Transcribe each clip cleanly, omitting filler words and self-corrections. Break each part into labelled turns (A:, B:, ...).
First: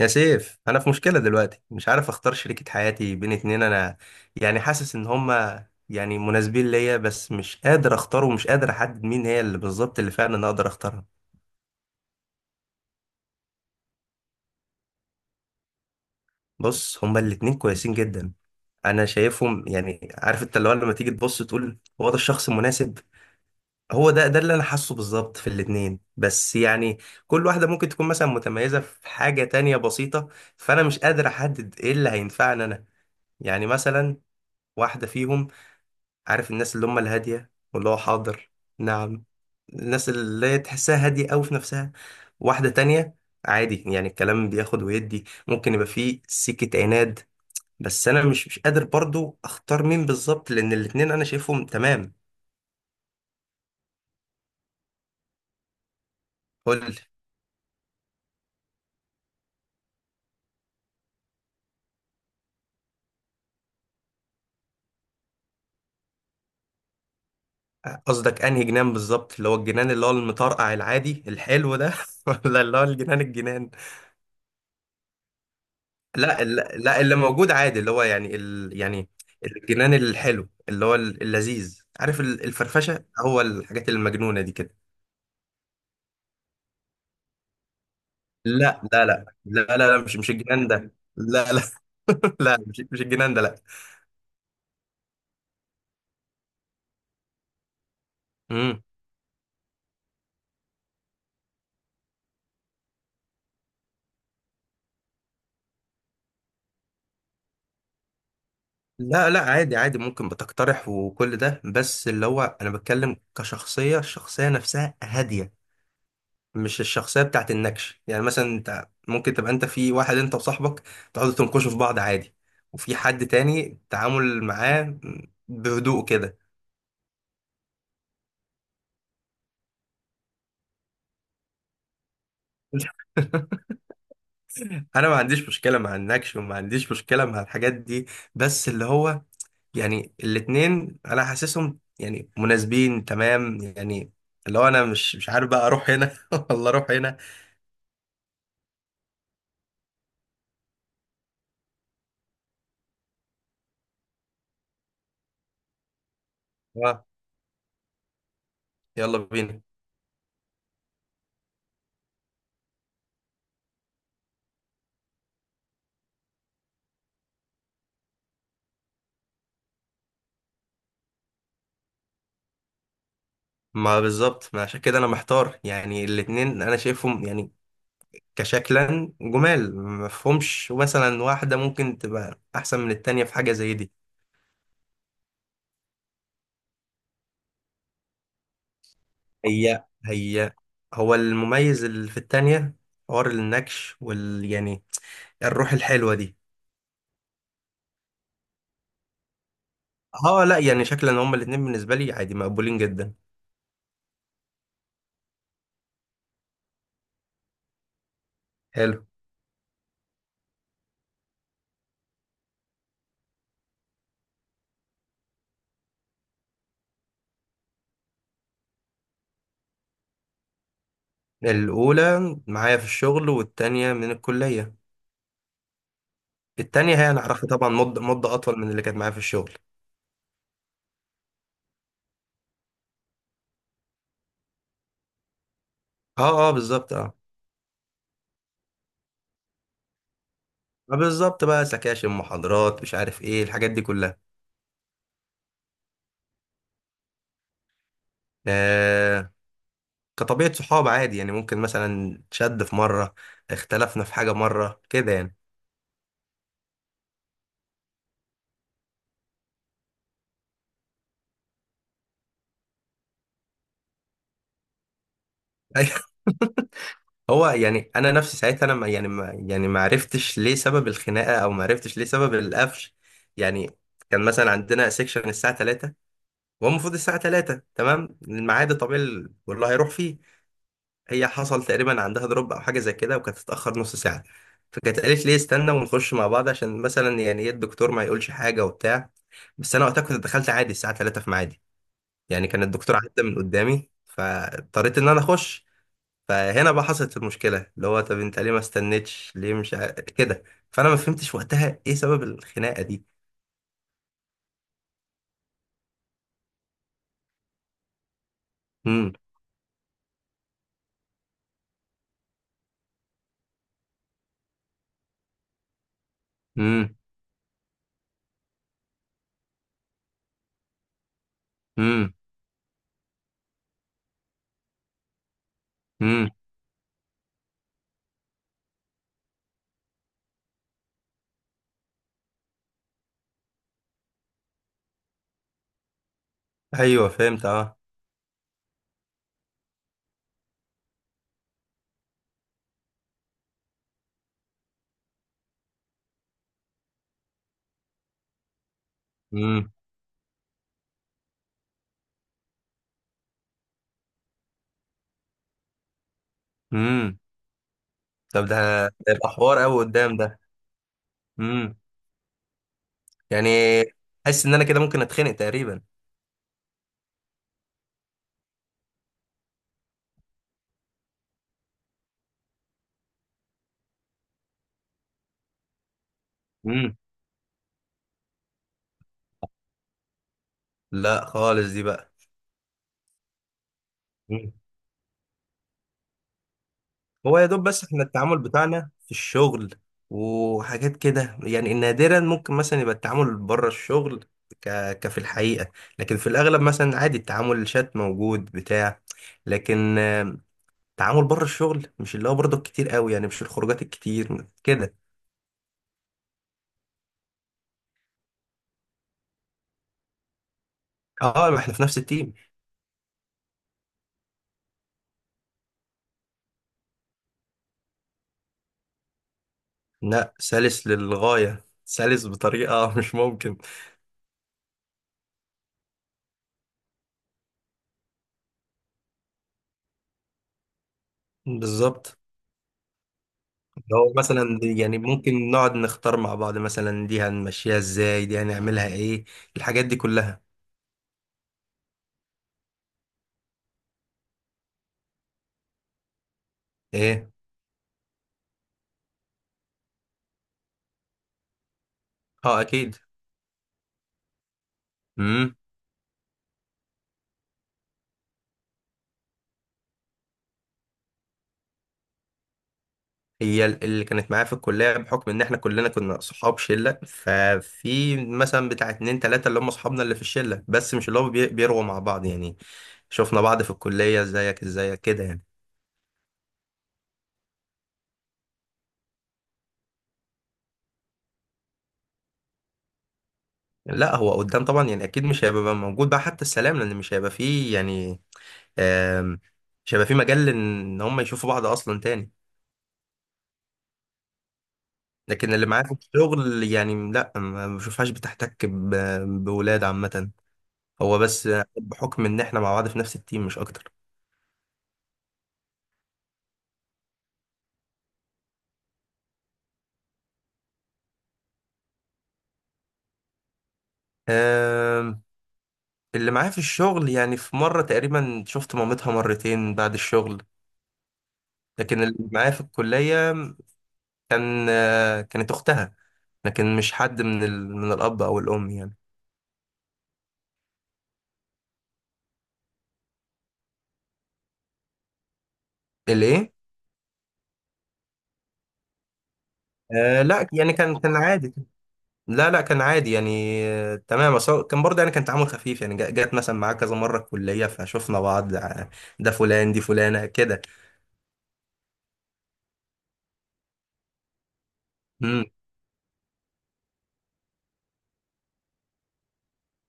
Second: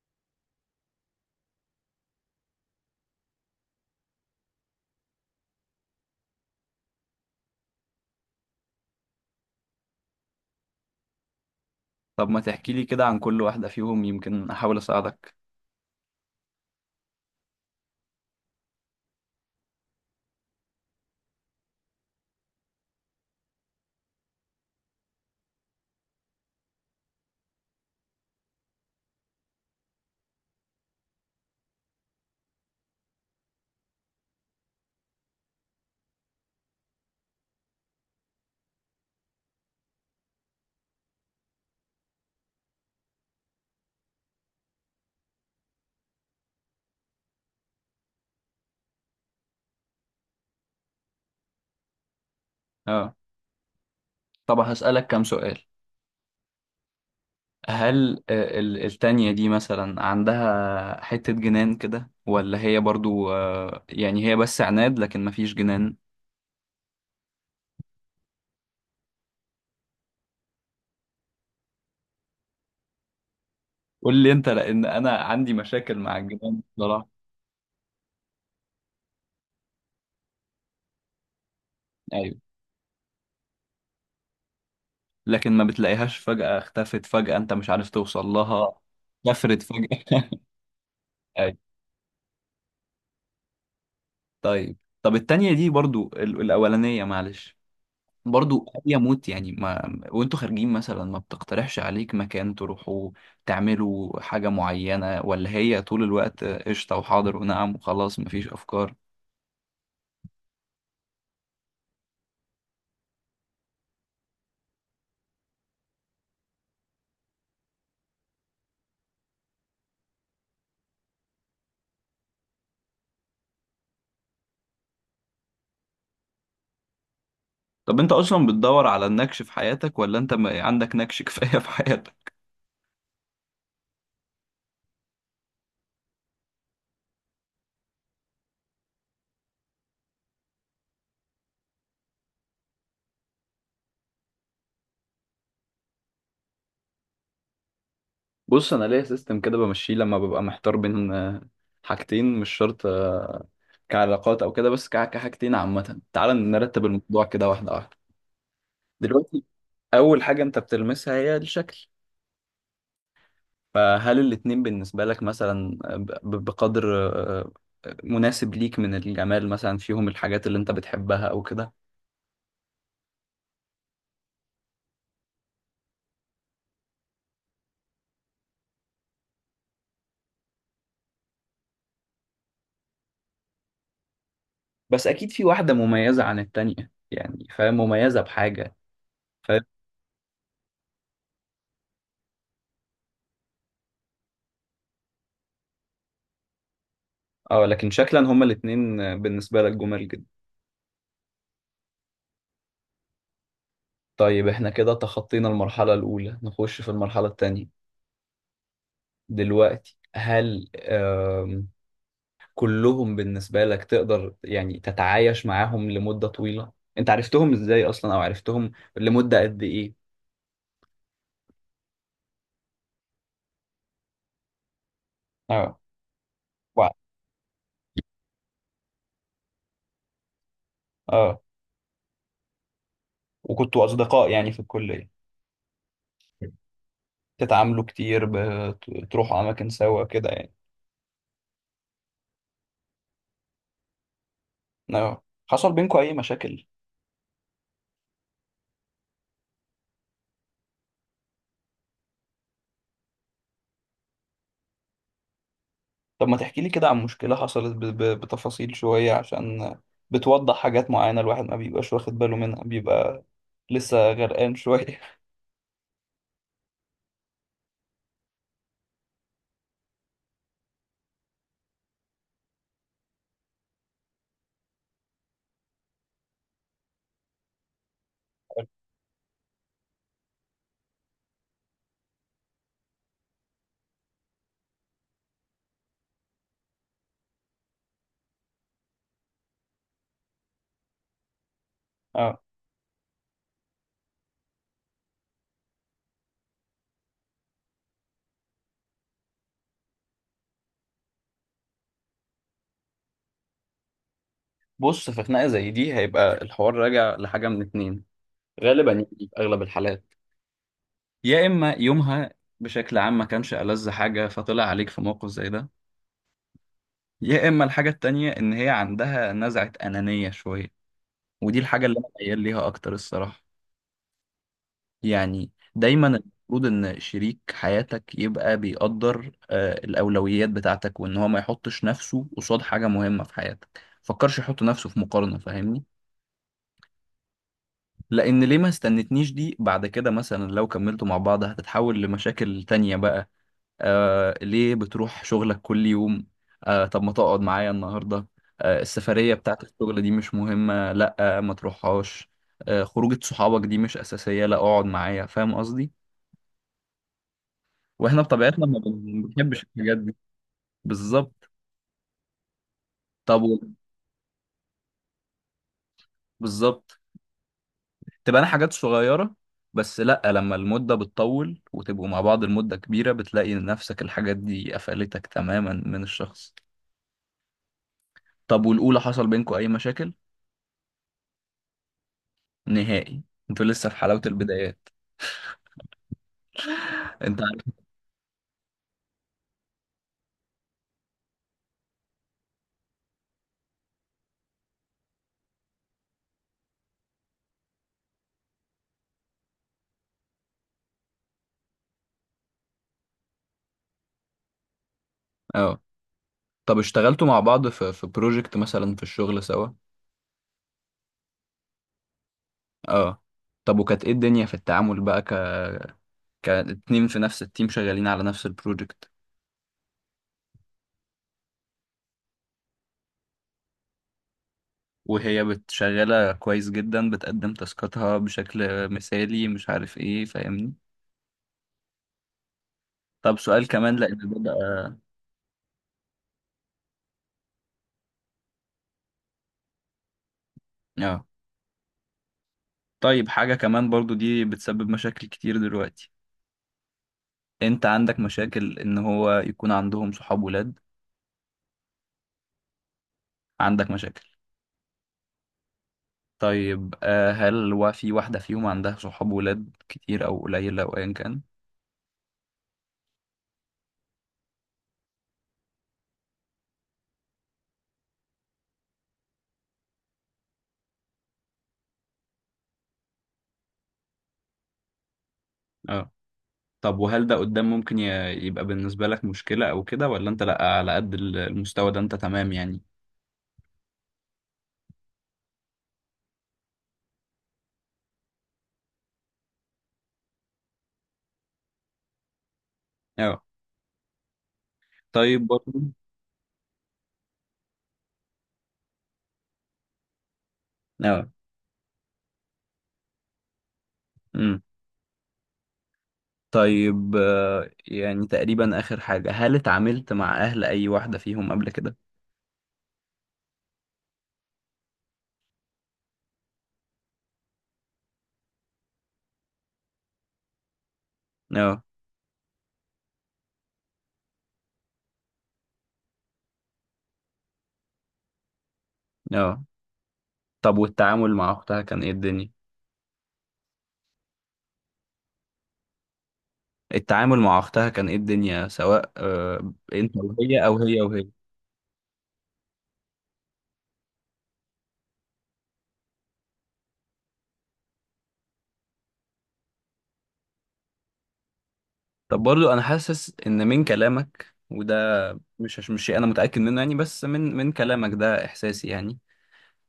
A: يا سيف انا في مشكله دلوقتي مش عارف اختار شريكه حياتي بين اتنين. انا يعني حاسس ان هما يعني مناسبين ليا، بس مش قادر اختار ومش قادر احدد مين هي اللي بالظبط اللي فعلا انا اقدر اختارها.
B: طب ما تحكي لي كده عن كل واحدة فيهم، يمكن أحاول أساعدك.
A: بص، هما الاتنين كويسين جدا. انا شايفهم، يعني عارف انت اللي هو لما تيجي تبص تقول هو ده الشخص المناسب. هو ده اللي انا حاسه بالظبط في الاتنين، بس يعني كل واحده ممكن تكون مثلا متميزه في حاجه تانية بسيطه. فانا مش قادر احدد ايه اللي هينفعني انا. يعني مثلا واحده فيهم، عارف الناس اللي هم الهادية واللي هو حاضر؟ نعم. الناس اللي تحسها هادية أوي في نفسها. واحدة تانية عادي، يعني الكلام بياخد ويدي، ممكن يبقى فيه سكة عناد. بس أنا مش قادر برضو أختار مين بالظبط، لأن الاتنين أنا شايفهم تمام.
B: اه، طب هسألك كام سؤال.
A: قول لي،
B: هل التانية دي مثلا عندها حتة جنان كده، ولا هي برضو يعني هي بس عناد لكن مفيش جنان؟
A: قصدك أنهي جنان بالظبط؟ اللي هو الجنان اللي هو المطرقع العادي الحلو ده ولا اللي هو الجنان؟
B: قول لي انت، لأن أنا عندي مشاكل مع
A: لا
B: الجنان
A: لا لا،
B: بصراحة.
A: اللي موجود عادي، اللي هو يعني يعني الجنان الحلو، اللي هو اللذيذ، عارف،
B: أيوه،
A: الفرفشه، هو الحاجات المجنونه دي كده.
B: لكن ما بتلاقيهاش، فجأة اختفت، فجأة انت مش عارف توصل لها،
A: لا لا لا لا
B: كفرت
A: لا
B: فجأة.
A: لا مش الجنان ده، لا
B: أيوه.
A: لا. لا، مش الجنان ده، لا.
B: طيب، طب التانية دي برضو، الأولانية معلش، برضو
A: امم.
B: أبي أموت يعني، ما وأنتوا خارجين مثلا ما بتقترحش عليك مكان تروحوا تعملوا حاجة معينة، ولا هي طول الوقت قشطة وحاضر ونعم وخلاص مفيش أفكار؟
A: لا لا، عادي عادي، ممكن بتقترح وكل ده، بس اللي هو انا بتكلم كشخصيه. الشخصيه نفسها هاديه، مش الشخصيه بتاعت النكش. يعني مثلا انت ممكن تبقى انت في واحد، انت وصاحبك تقعدوا تنكشوا في بعض عادي، وفي حد تاني التعامل معاه بهدوء كده.
B: طب أنت أصلا بتدور على النكش في حياتك، ولا أنت ما عندك نكش كفاية في حياتك؟
A: انا ما عنديش مشكله مع النكش، وما عنديش مشكله مع الحاجات دي، بس اللي هو يعني الاتنين انا حاسسهم يعني مناسبين تمام يعني. اللي هو انا مش عارف بقى اروح هنا ولا اروح هنا.
B: بص، انا ليا سيستم كده بمشيه لما ببقى محتار بين حاجتين، مش شرط كعلاقات او كده، بس كحاجتين عامه. تعال نرتب
A: اه،
B: الموضوع كده واحده واحده.
A: يلا
B: دلوقتي
A: بينا.
B: اول حاجه انت بتلمسها هي الشكل، فهل الاتنين بالنسبة لك مثلا بقدر مناسب ليك من الجمال، مثلا فيهم الحاجات اللي انت بتحبها او كده؟
A: ما بالظبط ما عشان كده انا محتار، يعني الاتنين انا شايفهم يعني كشكلا جمال مفهومش مثلا واحدة ممكن تبقى أحسن من التانية في حاجة زي دي.
B: بس اكيد في واحدة مميزة عن التانية يعني، فاهم؟ مميزة بحاجة، فاهم؟
A: هي هو المميز اللي في التانية حوار النكش وال يعني الروح الحلوة دي.
B: اه، لكن شكلا هما الاتنين بالنسبة لك جمال جدا؟
A: اه لا، يعني شكلا هما الاتنين بالنسبة لي عادي مقبولين جدا.
B: طيب، احنا كده تخطينا المرحلة الأولى، نخش في المرحلة التانية.
A: حلو.
B: دلوقتي هل كلهم بالنسبة لك تقدر يعني تتعايش معاهم لمدة طويلة؟ انت عرفتهم ازاي اصلا، او عرفتهم لمدة قد ايه؟
A: الأولى معايا في الشغل، والتانية من الكلية.
B: اه. و-
A: التانية هي أنا أعرفها طبعا مدة أطول من اللي كانت معايا في الشغل.
B: اه، وكنتوا اصدقاء يعني في الكليه؟
A: اه اه بالظبط اه.
B: تتعاملوا كتير، بتروحوا اماكن سوا كده يعني؟
A: بالظبط، بقى سكاشن، محاضرات، مش عارف ايه، الحاجات دي كلها.
B: اه، حصل بينكم اي مشاكل؟
A: آه، كطبيعة صحاب عادي، يعني ممكن مثلا شد في مرة، اختلفنا في حاجة مرة كده يعني.
B: طب ما تحكي لي كده عن مشكله حصلت بتفاصيل شويه، عشان بتوضح حاجات معينه الواحد ما بيبقاش واخد باله منها، بيبقى لسه غرقان شويه.
A: أيوة. هو يعني انا نفسي ساعتها انا ما عرفتش ليه سبب الخناقه، او ما عرفتش ليه سبب القفش. يعني كان مثلا عندنا سيكشن الساعه 3، وهو المفروض الساعه 3 تمام، الميعاد الطبيعي والله هيروح فيه. هي حصل تقريبا عندها دروب او حاجه زي كده، وكانت تتاخر نص ساعه، فكانت قالت لي استنى ونخش مع بعض عشان مثلا يعني ايه الدكتور ما يقولش حاجه وبتاع. بس انا وقتها كنت دخلت عادي الساعه 3 في ميعادي،
B: اه.
A: يعني كان الدكتور عدى من قدامي فاضطريت ان انا اخش. فهنا بقى حصلت المشكله، اللي هو طب انت ليه ما استنيتش؟ ليه مش كده؟ فانا ما فهمتش وقتها ايه سبب الخناقه دي.
B: بص، في خناقه زي دي هيبقى الحوار راجع لحاجه من اتنين غالبا، يعني
A: امم.
B: في اغلب الحالات. يا اما يومها بشكل عام ما كانش ألذ حاجه، فطلع عليك في موقف زي ده.
A: امم.
B: يا اما الحاجه التانية ان هي عندها نزعه انانيه شويه، ودي الحاجه اللي انا
A: امم.
B: ميال ليها اكتر الصراحه. يعني دايما
A: امم.
B: المفروض ان شريك حياتك يبقى بيقدر الاولويات بتاعتك، وان هو ما يحطش نفسه قصاد حاجه مهمه في حياتك، فكرش يحط نفسه في مقارنه، فاهمني؟
A: ايوه فهمت اه.
B: لان ليه ما استنتنيش دي، بعد كده مثلا لو كملتوا مع بعض هتتحول لمشاكل تانية بقى. آه ليه بتروح شغلك كل يوم، آه طب ما تقعد معايا النهارده، آه السفرية بتاعت
A: امم.
B: الشغل دي مش مهمة لا آه ما تروحهاش، آه خروجة صحابك دي مش أساسية لا اقعد معايا، فاهم قصدي؟
A: امم.
B: واحنا
A: طب
B: بطبيعتنا
A: ده
B: ما
A: يبقى حوار
B: بنحبش
A: قوي
B: الحاجات دي.
A: قدام ده.
B: بالظبط.
A: امم.
B: طب
A: يعني
B: و-.
A: حاسس ان انا كده ممكن اتخنق تقريبا.
B: بالظبط، تبقى انا حاجات صغيرة، بس لا، لما المدة بتطول وتبقوا مع بعض المدة كبيرة بتلاقي نفسك الحاجات دي قفلتك تماما من الشخص.
A: امم.
B: طب والأولى حصل بينكم أي مشاكل؟
A: لا خالص، دي بقى.
B: نهائي؟ انتوا لسه في حلاوة
A: إمم.
B: البدايات،
A: هو
B: انت
A: يا
B: عارف.
A: دوب بس، احنا التعامل بتاعنا في الشغل وحاجات كده، يعني نادرا ممكن مثلا يبقى التعامل بره الشغل ك... كفي الحقيقة. لكن في الأغلب مثلا عادي التعامل، الشات موجود بتاع لكن التعامل بره الشغل مش اللي هو برضه كتير قوي، يعني مش الخروجات الكتير كده.
B: اه. طب اشتغلتوا مع بعض في في بروجكت مثلا في الشغل سوا؟
A: اه، ما احنا في نفس التيم.
B: اه، طب وكانت ايه الدنيا في التعامل بقى، ك كاتنين في نفس التيم شغالين على نفس البروجكت؟
A: لا، سلس للغاية، سلس بطريقة مش ممكن.
B: وهي بتشغلة كويس جدا، بتقدم تاسكاتها بشكل مثالي، مش عارف ايه، فاهمني؟
A: بالظبط.
B: طب سؤال كمان،
A: لو
B: لان ده
A: مثلا
B: بقى.
A: يعني ممكن نقعد نختار مع بعض مثلا، دي هنمشيها ازاي، دي هنعملها ايه، الحاجات دي كلها.
B: اه، طيب حاجة كمان برضو دي بتسبب مشاكل كتير دلوقتي،
A: ايه.
B: انت عندك مشاكل ان هو يكون عندهم صحاب ولاد؟
A: اه اكيد.
B: عندك مشاكل؟
A: امم.
B: طيب هل هو في واحدة فيهم عندها صحاب ولاد كتير أو قليلة أو أيا كان؟
A: هي اللي كانت معايا في الكليه، بحكم ان احنا كلنا كنا صحاب شله، ففي مثلا بتاع اتنين تلاته اللي هم صحابنا اللي في الشله، بس مش اللي هم بيروا مع بعض يعني. شفنا بعض في الكليه، ازيك ازيك كده يعني.
B: اه، طب وهل ده قدام ممكن يبقى بالنسبة لك مشكلة أو كده، ولا أنت لأ على قد المستوى ده أنت تمام يعني؟
A: لا هو قدام طبعا، يعني اكيد مش هيبقى موجود بقى حتى السلام، لان مش هيبقى فيه يعني، آم، مش هيبقى فيه مجال ان هم يشوفوا بعض اصلا تاني.
B: اه. طيب
A: لكن اللي معايا
B: برضه.
A: في الشغل يعني لا، ما بشوفهاش بتحتك بولاد عامة. هو
B: اه.
A: بس بحكم ان احنا مع بعض في نفس التيم مش اكتر.
B: امم. طيب يعني تقريبا آخر حاجة، هل اتعاملت مع أهل أي واحدة فيهم قبل كده؟
A: آم، اللي معايا في الشغل يعني في مرة تقريبا شفت مامتها مرتين بعد الشغل.
B: اه.
A: لكن اللي معايا في الكلية كان، آه، كانت اختها، لكن مش حد من من الاب او الام يعني.
B: اه، طب والتعامل مع أختها كان إيه الدنيا؟
A: الايه؟
B: التعامل مع أختها كان إيه الدنيا، سواء أنت
A: آه لا
B: وهي
A: يعني
B: أو
A: كان
B: هي
A: كان
B: وهي؟
A: عادي. لا لا كان عادي يعني، آه، تمام، بس هو كان برضه يعني كان تعامل خفيف، يعني جات مثلا معاه كذا مرة الكلية فشفنا بعض، آه، ده فلان دي فلانة كده.
B: طب برضو انا حاسس ان من كلامك وده،
A: امم.
B: مش شيء انا متاكد منه يعني، بس من كلامك ده احساسي يعني،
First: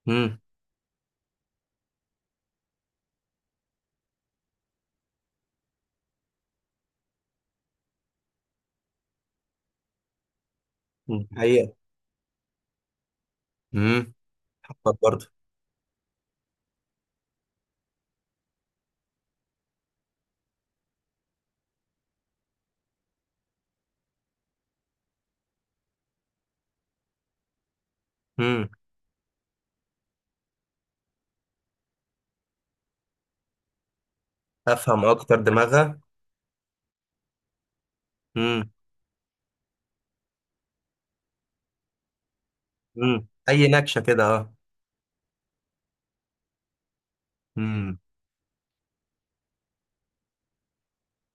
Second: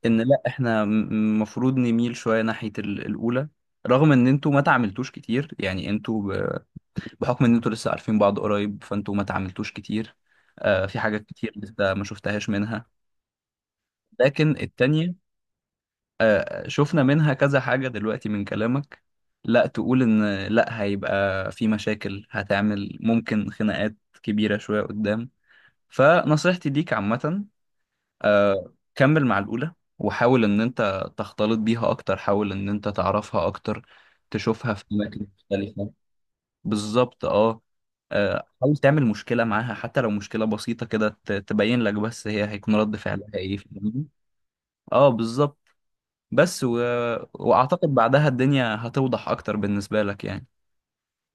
B: ان
A: امم.
B: لا، احنا المفروض نميل شويه ناحيه الاولى. رغم ان انتوا ما تعاملتوش كتير يعني، انتوا بحكم ان انتوا لسه عارفين بعض قريب فانتوا ما تعاملتوش كتير، آه في حاجات كتير
A: حقيقة.
B: لسه ما شفتهاش منها.
A: امم.
B: لكن
A: حبت
B: التانية
A: برضه.
B: شفنا منها كذا حاجة دلوقتي من كلامك، لا تقول إن لا، هيبقى في مشاكل، هتعمل ممكن خناقات كبيرة شوية قدام. فنصيحتي ليك عامة
A: امم.
B: كمل مع الأولى، وحاول إن أنت تختلط بيها أكتر، حاول إن أنت تعرفها أكتر، تشوفها في
A: افهم
B: أماكن
A: اكتر
B: مختلفة.
A: دماغها.
B: بالظبط، أه.
A: امم.
B: حاول تعمل مشكلة معاها، حتى لو مشكلة بسيطة كده، تبين لك بس هي هيكون رد
A: امم،
B: فعلها إيه في.
A: اي نكشة كده اه.
B: اه، بالظبط. بس و... واعتقد
A: امم.
B: بعدها الدنيا هتوضح اكتر بالنسبة لك يعني.